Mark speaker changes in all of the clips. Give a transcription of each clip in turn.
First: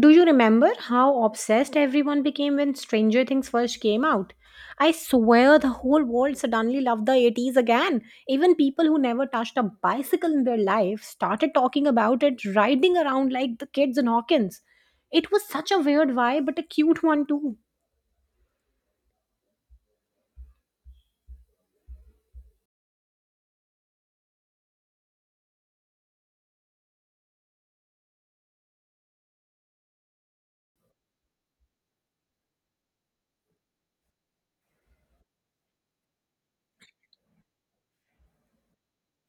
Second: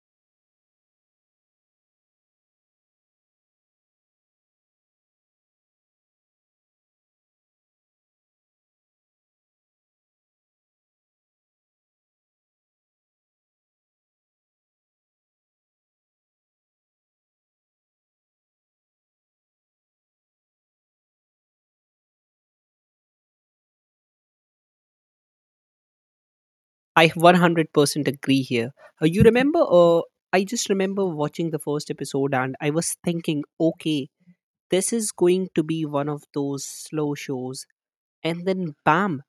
Speaker 1: Do you remember how obsessed everyone became when Stranger Things first came out? I swear the whole world suddenly loved the 80s again. Even people who never touched a bicycle in their life started talking about it, riding around like the kids in Hawkins. It was such a weird vibe, but a cute one too.
Speaker 2: I 100% agree here. Uh, you remember, uh, I just remember watching the first episode and I was thinking, okay, this is going to be one of those slow shows. And then, bam,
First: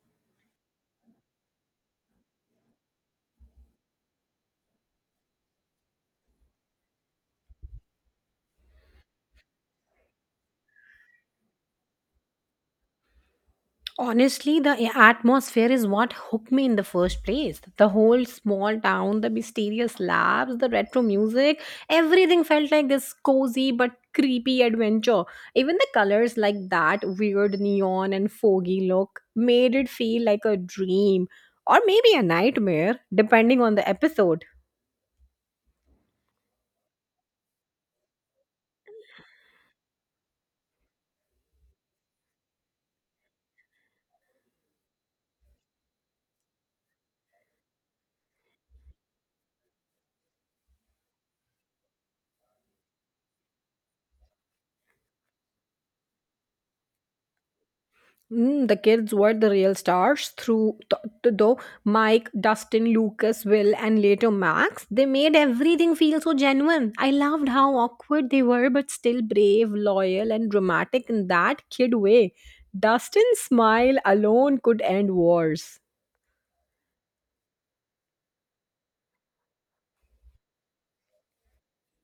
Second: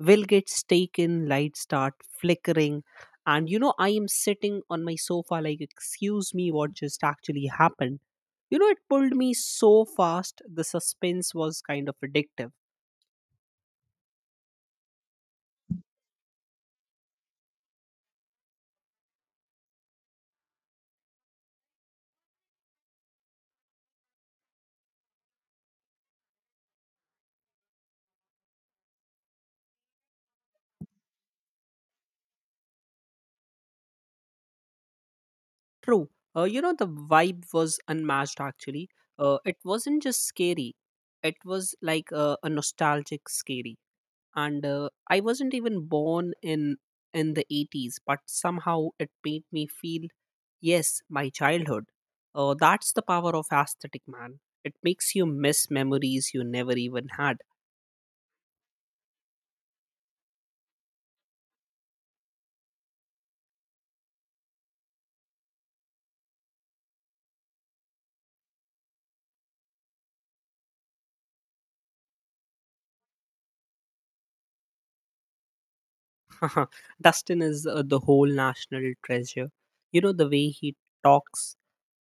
Speaker 2: Will gets taken, lights start flickering. And I am sitting on my sofa, like, excuse me, what just actually happened? It pulled me so fast, the suspense was kind of addictive.
Speaker 1: Honestly, the atmosphere is what hooked me in the first place. The whole small town, the mysterious labs, the retro music, everything felt like this cozy but creepy adventure. Even the colors, like that weird neon and foggy look, made it feel like a dream or maybe a nightmare, depending on the episode.
Speaker 2: True. The vibe was unmatched actually. It wasn't just scary, it was like a nostalgic scary. And I wasn't even born in the 80s, but somehow it made me feel, yes, my childhood. That's the power of aesthetic, man. It makes you miss memories you never even had.
Speaker 1: Mm, the kids were the real stars through though Mike, Dustin, Lucas, Will, and later Max. They made everything feel so genuine. I loved how awkward they were, but still brave, loyal, and dramatic in that kid way. Dustin's smile alone could end wars.
Speaker 2: Dustin is the whole national treasure. The way he talks,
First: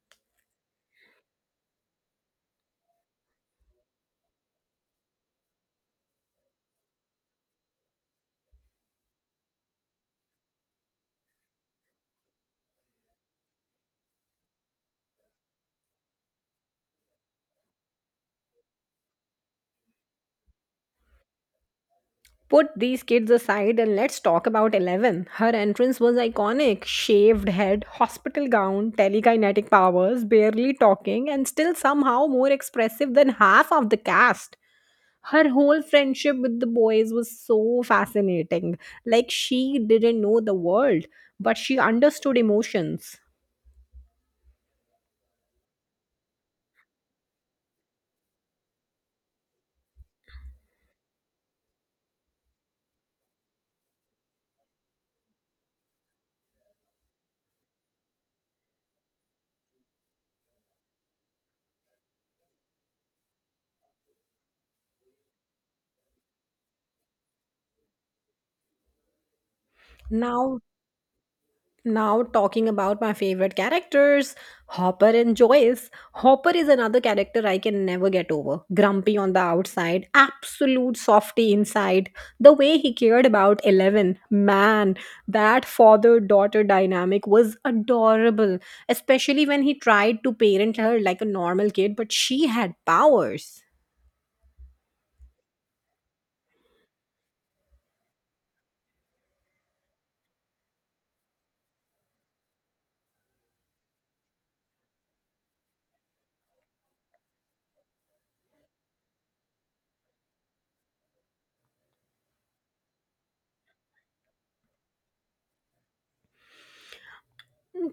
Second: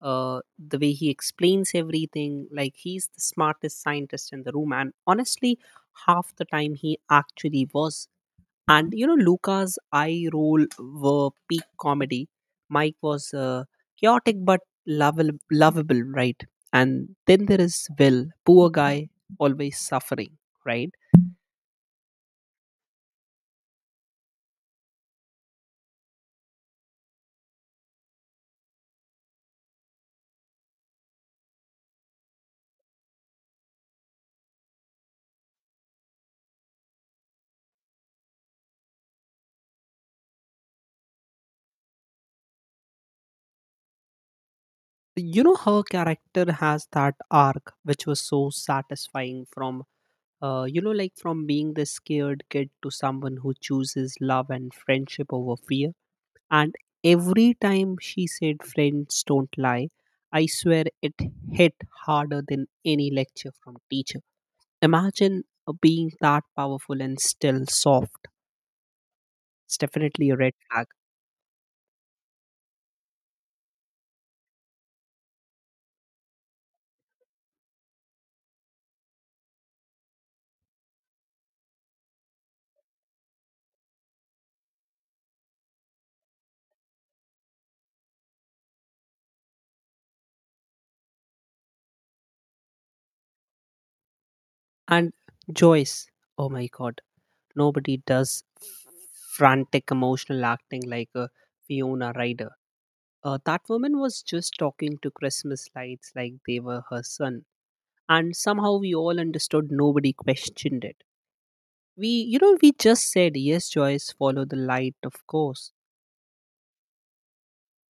Speaker 2: the way he explains everything, like he's the smartest scientist in the room. And honestly, half the time he actually was. And Luca's eye roll were peak comedy. Mike was chaotic but lovable, lovable, right? And then there is Will, poor guy, always suffering, right?
Speaker 1: Put these kids aside and let's talk about Eleven. Her entrance was iconic shaved head, hospital gown, telekinetic powers, barely talking, and still somehow more expressive than half of the cast. Her whole friendship with the boys was so fascinating. Like she didn't know the world, but she understood emotions.
Speaker 2: Her character has that arc which was so satisfying from being the scared kid to someone who chooses love and friendship over fear. And every time she said friends don't lie, I swear it hit harder than any lecture from teacher. Imagine being that powerful and still soft. It's definitely a red
Speaker 1: Now
Speaker 2: flag.
Speaker 1: Now, talking about my favorite characters, Hopper and Joyce. Hopper is another character I can never get over. Grumpy on the outside, absolute softy inside. The way he cared about Eleven, man, that father daughter dynamic was adorable, especially when he tried to parent her like a normal kid, but she had powers.
Speaker 2: And Joyce, oh my God. Nobody does frantic emotional acting like a Fiona Ryder. That woman was just talking to Christmas lights like they were her son. And somehow we all understood, nobody questioned it. We just said, yes, Joyce, follow the light, of course.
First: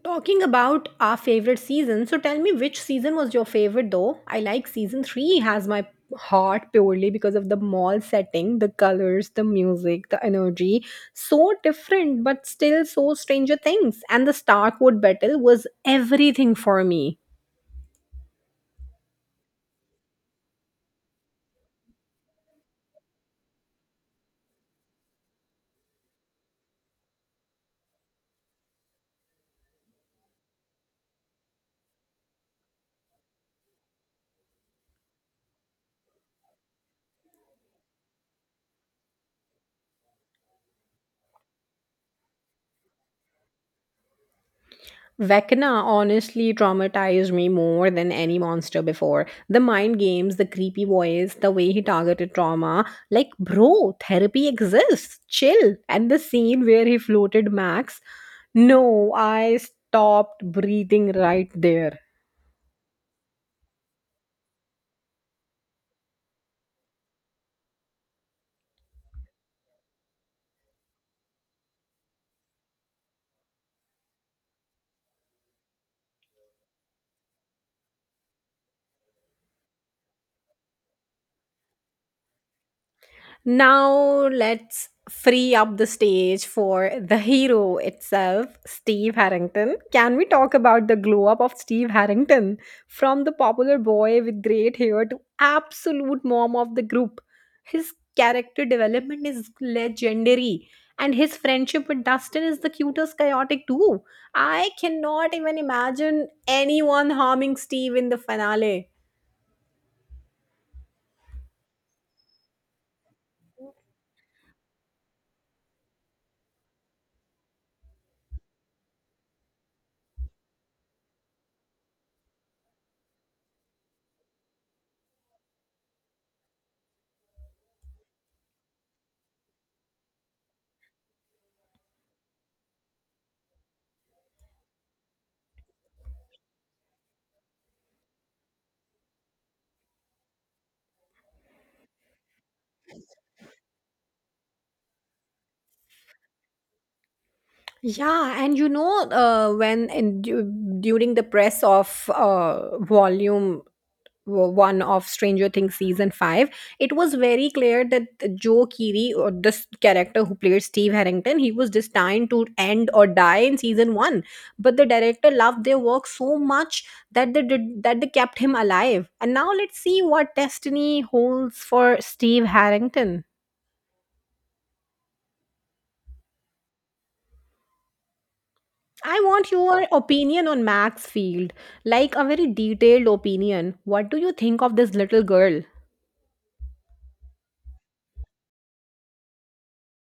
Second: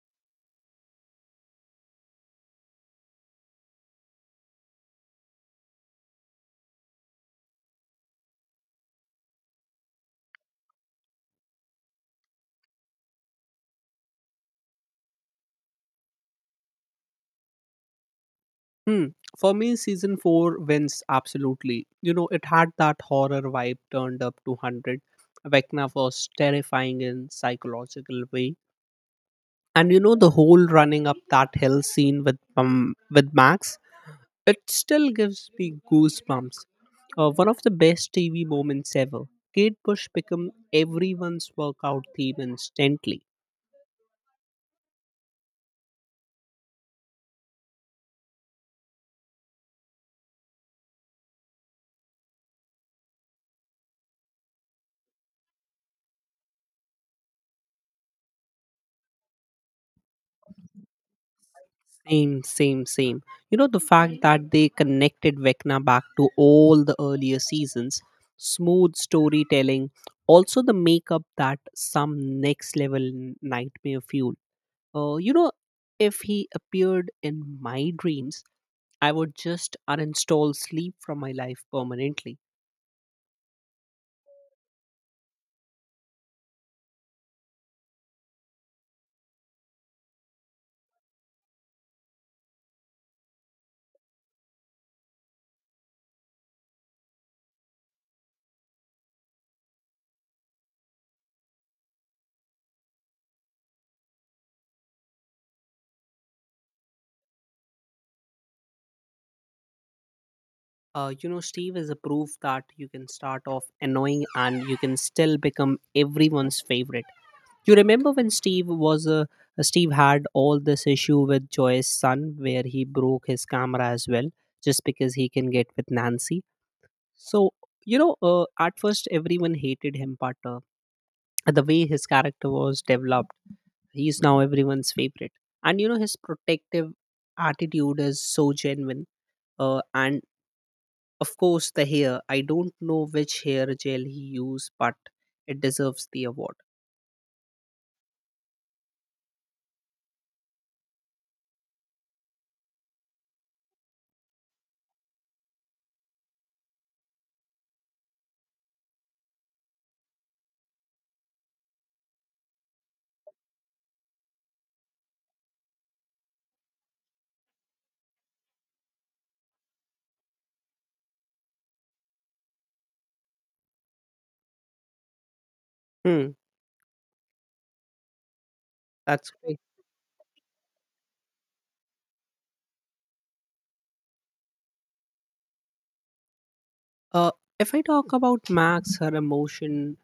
Speaker 1: Talking about our favorite season, so tell me which season was your favorite though? I like season 3 has my heart purely because of the mall setting, the colors, the music, the energy. So different, but still so Stranger Things. And the Starkwood battle was everything for me.
Speaker 2: Hmm. For me, season 4 wins absolutely. It had that horror vibe turned up to 100. Vecna was terrifying in psychological way, and the whole running up that hill scene with with Max, it still gives me goosebumps. One of the best tv moments ever. Kate Bush become everyone's workout theme instantly.
Speaker 1: Vecna honestly traumatized me more than any monster before. The mind games, the creepy voice, the way he targeted trauma. Like, bro, therapy exists. Chill. And the scene where he floated Max. No, I stopped breathing right there.
Speaker 2: Same, same, same. You know, the fact that they connected Vecna back to all the earlier seasons, smooth storytelling. Also the makeup that some next level nightmare fuel. uh, you know if he appeared in my dreams, I would just uninstall sleep from my life permanently.
Speaker 1: Now let's free up the stage for the hero itself, Steve Harrington. Can we talk about the glow up of Steve Harrington from the popular boy with great hair to absolute mom of the group? His character development is legendary and his friendship with Dustin is the cutest chaotic too. I cannot even imagine anyone harming Steve in the finale.
Speaker 2: Steve is a proof that you can start off annoying and you can still become everyone's favorite. You remember when Steve was a Steve had all this issue with Joy's son, where he broke his camera as well, just because he can get with Nancy. So at first everyone hated him, but the way his character was developed. He's now everyone's favorite. And his protective attitude is so genuine. And of course, the hair. I don't know which hair gel he used, but it deserves the award.
Speaker 1: Yeah, and you know, during the press of volume one of Stranger Things season 5, it was very clear that Joe Keery, or this character who played Steve Harrington, he was destined to end or die in season one. But the director loved their work so much that they did that they kept him alive. And now let's see what destiny holds for Steve Harrington.
Speaker 2: Hmm,
Speaker 1: I
Speaker 2: that's
Speaker 1: want
Speaker 2: great.
Speaker 1: your opinion on Maxfield, like a very detailed opinion. What do you think of this little girl?
Speaker 2: Uh, if I talk about Max, her emotion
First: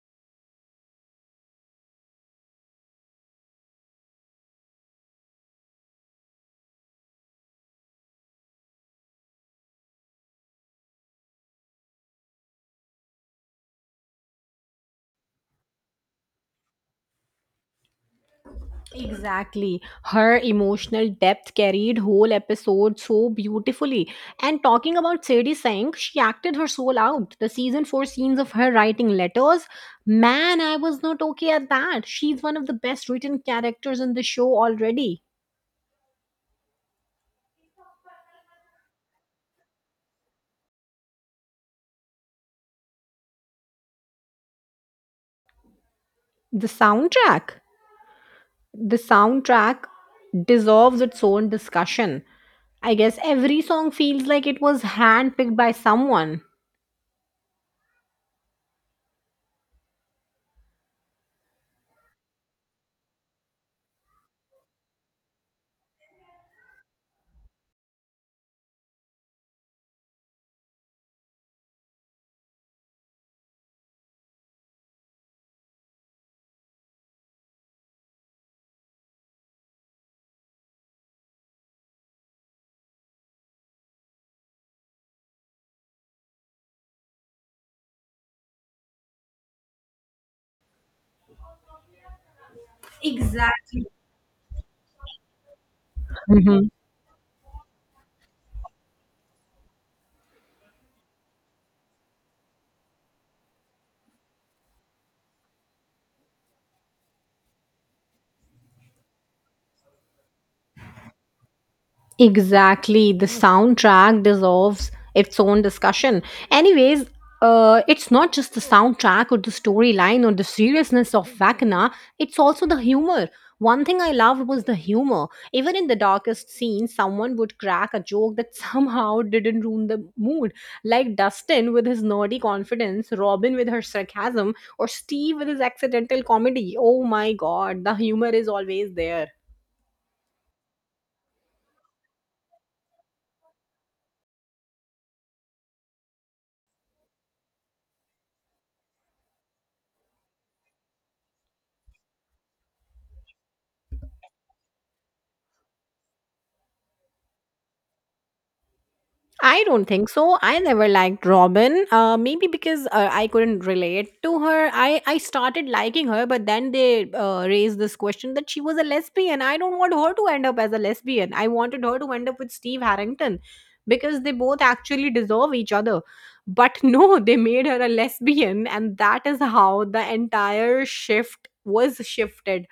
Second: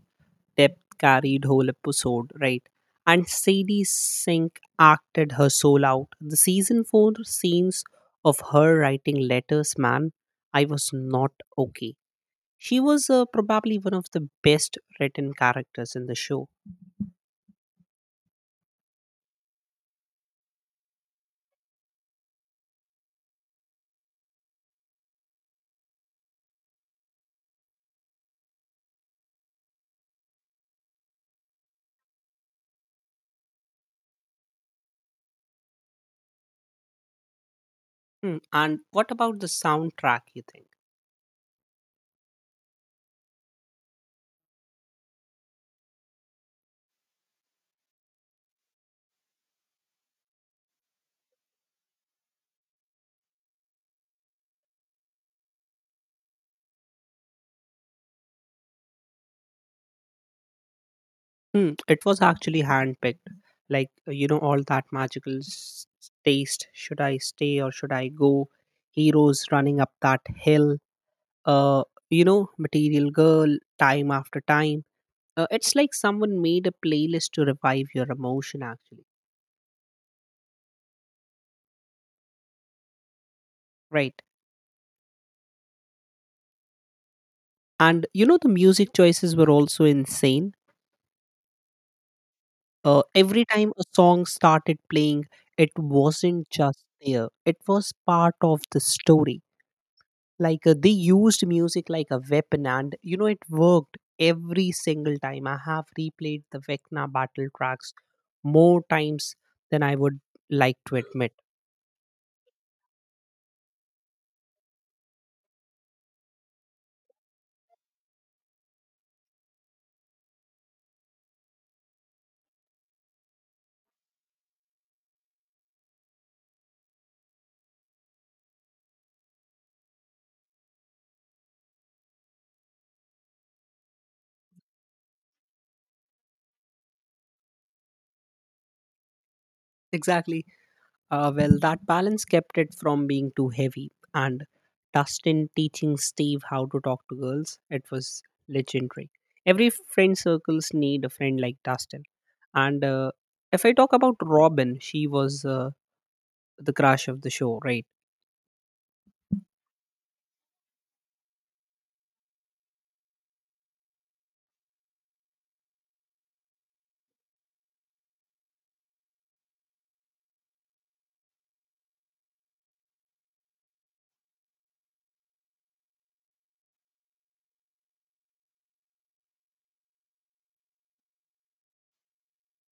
Speaker 2: depth carried whole episode, right? And Sadie Sink acted her soul out. The season 4 scenes of her writing letters, man, I was not okay. She was probably one of the best written characters in the show.
Speaker 1: Exactly. Her emotional depth carried whole episode so beautifully. And talking about Sadie Sink, she acted her soul out. The season 4 scenes of her writing letters, man, I was not okay at that. She's one of the best written characters in the show already.
Speaker 2: Hmm, and what about the soundtrack, you think?
Speaker 1: The soundtrack? The soundtrack deserves its own discussion. I guess every song feels like it was handpicked by someone.
Speaker 2: Hmm, it was actually handpicked. Like, all that magical taste. Should I stay or should I go? Heroes running up that hill, uh, Material Girl, time after time. It's like someone made a playlist to revive your emotion, actually. Right. And the music choices were also insane. Every time
Speaker 1: Exactly.
Speaker 2: a song started playing, it wasn't
Speaker 1: Mhm.
Speaker 2: just there, it was part of the story. Like they used music like a weapon, and it worked every single time. I have replayed the Vecna battle tracks more times than I would like to admit.
Speaker 1: Exactly. The soundtrack deserves its own discussion. Anyways, it's not just the soundtrack or the storyline or the seriousness of Vakana, it's also the humor. One thing I loved was the humor. Even in the darkest scenes, someone would crack a joke that somehow didn't ruin the mood. Like Dustin with his nerdy confidence, Robin with her sarcasm, or Steve with his accidental comedy. Oh my god, the humor is always there.
Speaker 2: Exactly. Well, that balance kept it from being too heavy. And Dustin teaching Steve how to talk to girls, it was legendary. Every friend circles need a friend like Dustin. And if I talk about Robin, she was the crush of the show, right?
Speaker 1: I don't think so. I never liked Robin. Maybe because I couldn't relate to her. I started liking her, but then they raised this question that she was a lesbian. I don't want her to end up as a lesbian. I wanted her to end up with Steve Harrington because they both actually deserve each other. But no, they made her a lesbian, and that is how the entire shift was shifted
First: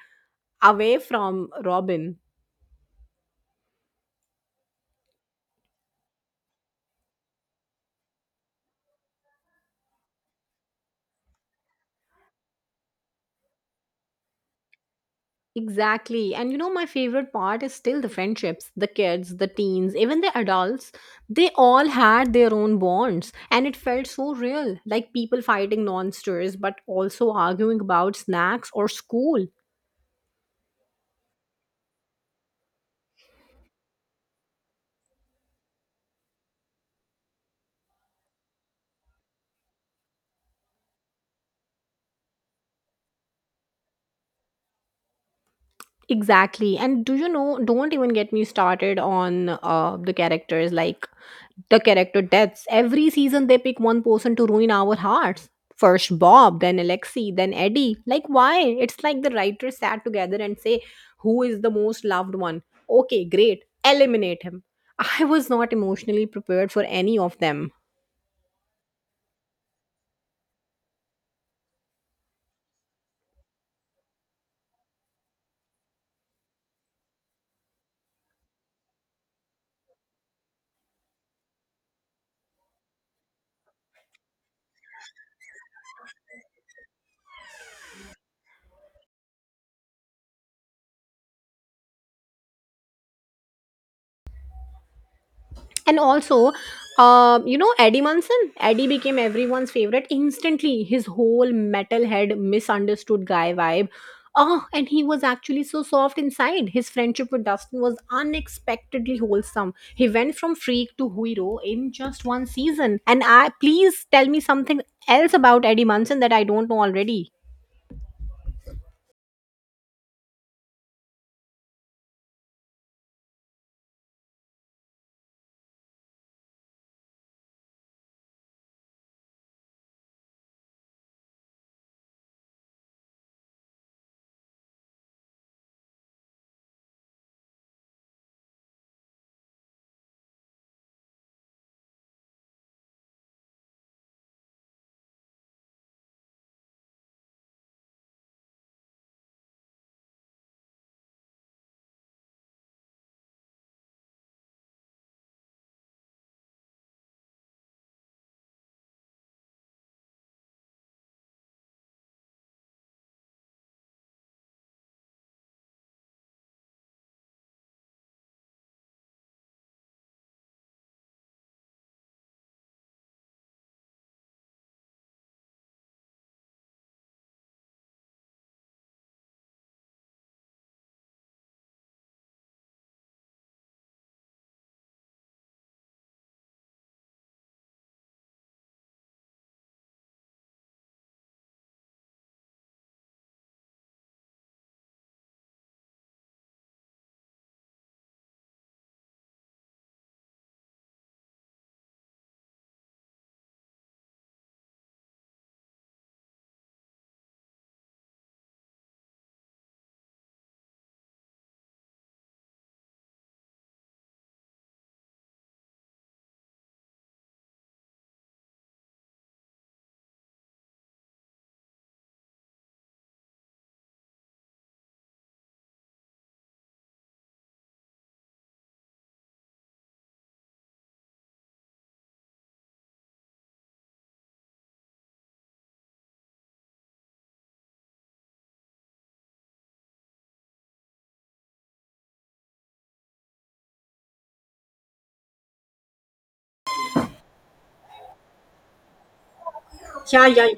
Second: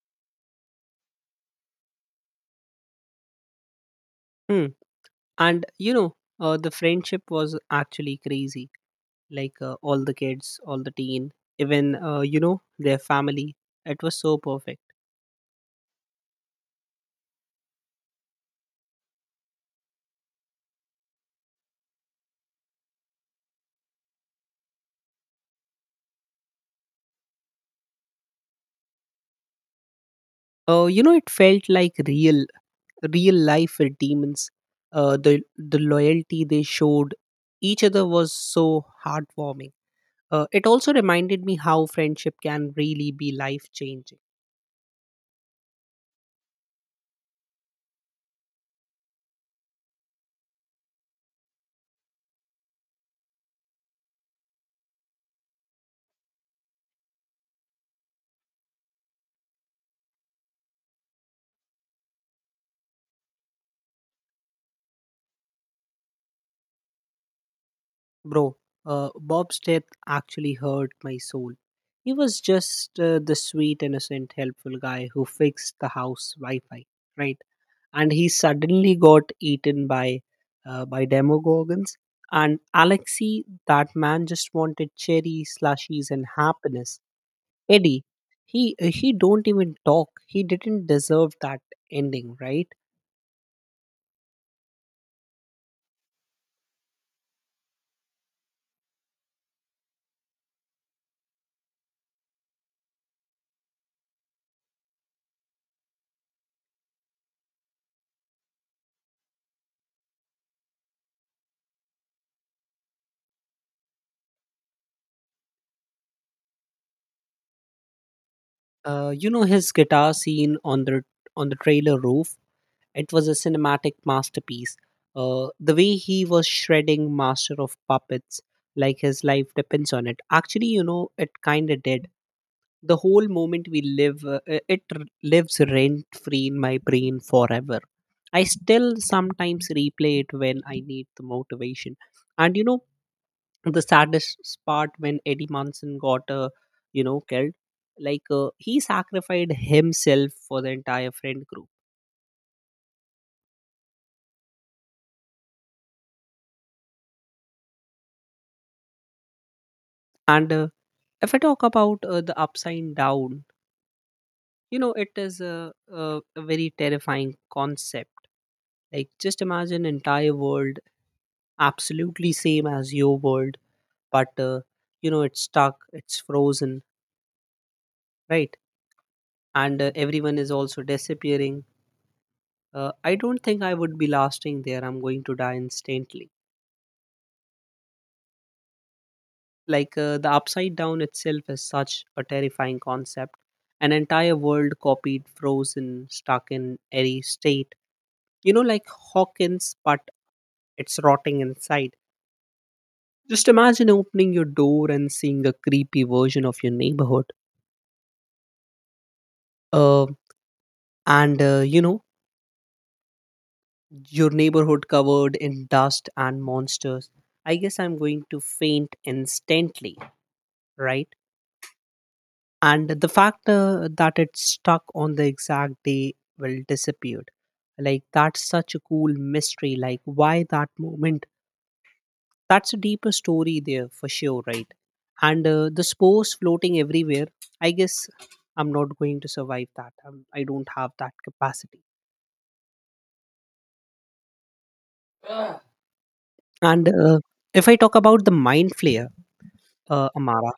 Speaker 1: away from Robin.
Speaker 2: Hmm. And the friendship was actually crazy. Like all the kids, all the teen, even their family. It was so perfect.
Speaker 1: Exactly. And you know, my favorite part is still the friendships, the kids, the teens, even the adults. They all had their own bonds, and it felt so real like people fighting monsters, but also arguing about snacks or school.
Speaker 2: It felt like real life with demons. The loyalty they showed each other was so heartwarming. It also reminded me how friendship can really be life changing,
Speaker 1: Exactly. And do you know, don't even get me started on the character deaths. Every season they pick one person to ruin our hearts. First Bob, then Alexi, then Eddie. Like why? It's like the writers sat together and say, who is the most loved one? Okay, great. Eliminate him. I was not emotionally prepared for any of them.
Speaker 2: bro. Bob's death actually hurt my soul. He was just the sweet, innocent, helpful guy who fixed the house Wi-Fi, right? And he suddenly got eaten by by demogorgons. And Alexei, that man just wanted cherry slushies and happiness. Eddie, he don't even talk. He didn't deserve that ending, right?
Speaker 1: And also, Eddie Munson? Eddie became everyone's favorite instantly. His whole metalhead, misunderstood guy vibe. Oh, and he was actually so soft inside. His friendship with Dustin was unexpectedly wholesome. He went from freak to hero in just one season. And I please tell me something else about Eddie Munson that I don't know already.
Speaker 2: His guitar scene on the trailer roof. It was a cinematic masterpiece. The way he was shredding Master of Puppets, like his life depends on it. Actually, it kind of did. The whole moment we live, it lives rent free in my brain forever. I still sometimes replay it when I need the motivation. And the saddest part when Eddie Munson got killed, like he sacrificed himself for the entire friend group. And if I talk about the upside down, it is a very terrifying concept. Like just imagine entire world absolutely same as your world, but it's stuck, it's frozen, right? And everyone is also disappearing. I don't think I would be lasting there. I'm going to die instantly. Like the upside down itself is such a terrifying concept. An entire world copied, frozen, stuck in airy state. Like Hawkins, but it's rotting inside. Just imagine opening your door and seeing a creepy version of your neighborhood. Uh, and uh, you know, your neighborhood covered in dust and monsters. I guess I'm going to faint instantly, right? And the fact that it's stuck on the exact day will disappear, like that's such a cool mystery, like why that moment. That's a deeper story there for sure, right? And the spores floating everywhere. I guess I'm not going to survive that. I don't have that capacity. And if I talk about the mind flare, amara,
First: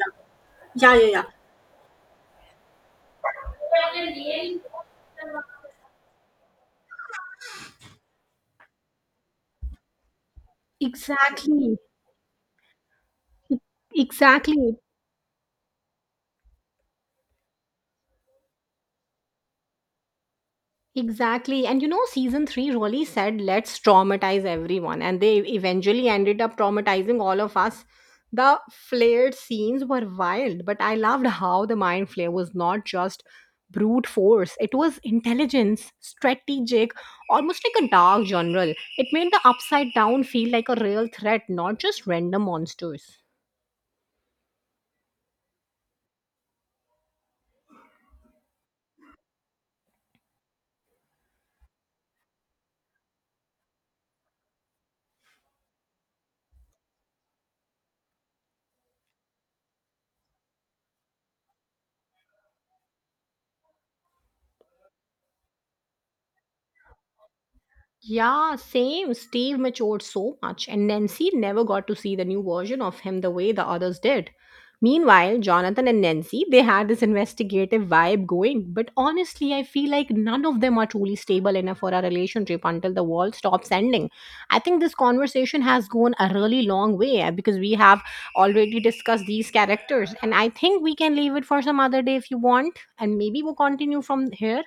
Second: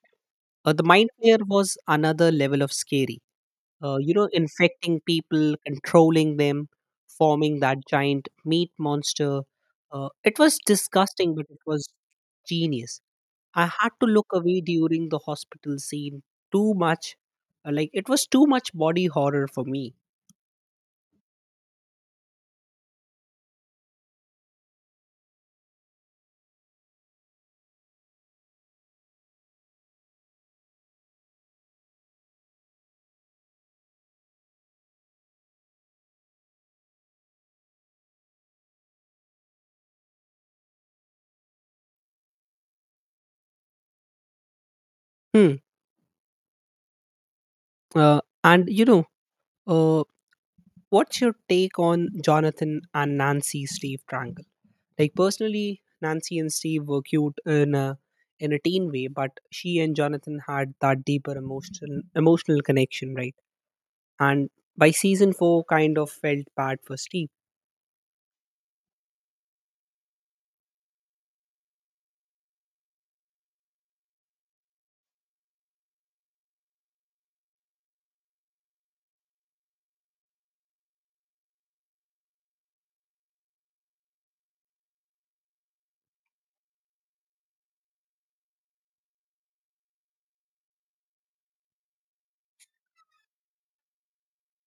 Speaker 2: the
Speaker 1: Yeah, yeah,
Speaker 2: mind
Speaker 1: yeah.
Speaker 2: flare was another level of scary. Infecting people, controlling them, forming that giant meat monster. It was disgusting, but it
Speaker 1: Exactly.
Speaker 2: was genius. I had to look away
Speaker 1: Exactly.
Speaker 2: during the hospital scene. Too much, like it was too much body horror for me.
Speaker 1: Exactly. And you know, season 3 really said, let's traumatize everyone. And they eventually ended up traumatizing all of us. The flared scenes were wild, but I loved how the mind flare was not just brute force, it was intelligence, strategic, almost like a dark general. It made the upside down feel like a real threat, not just random monsters.
Speaker 2: Hmm. Uh, and you know, uh, What's your take on Jonathan and Nancy Steve triangle? Like personally, Nancy and Steve were cute in a teen way, but she and Jonathan had that deeper emotional connection, right? And by season 4, kind of felt bad for Steve.
Speaker 1: Yeah, same. Steve matured so much, and Nancy never got to see the new version of him the way the others did. Meanwhile, Jonathan and Nancy, they had this investigative vibe going, but honestly, I feel like none of them are truly stable enough for a relationship until the world stops ending. I think this conversation has gone a really long way because we have already discussed these characters, and I think we can leave it for some other day if you want, and maybe we'll continue from here.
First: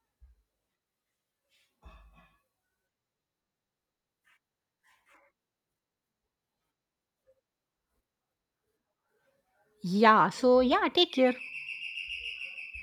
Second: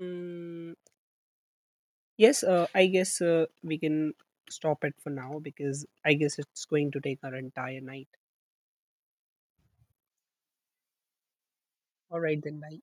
Speaker 2: Mm, yes, I guess we can stop it for now because I guess it's going to take our entire night.
Speaker 1: Yeah, so yeah, take care.
Speaker 2: All right then, bye.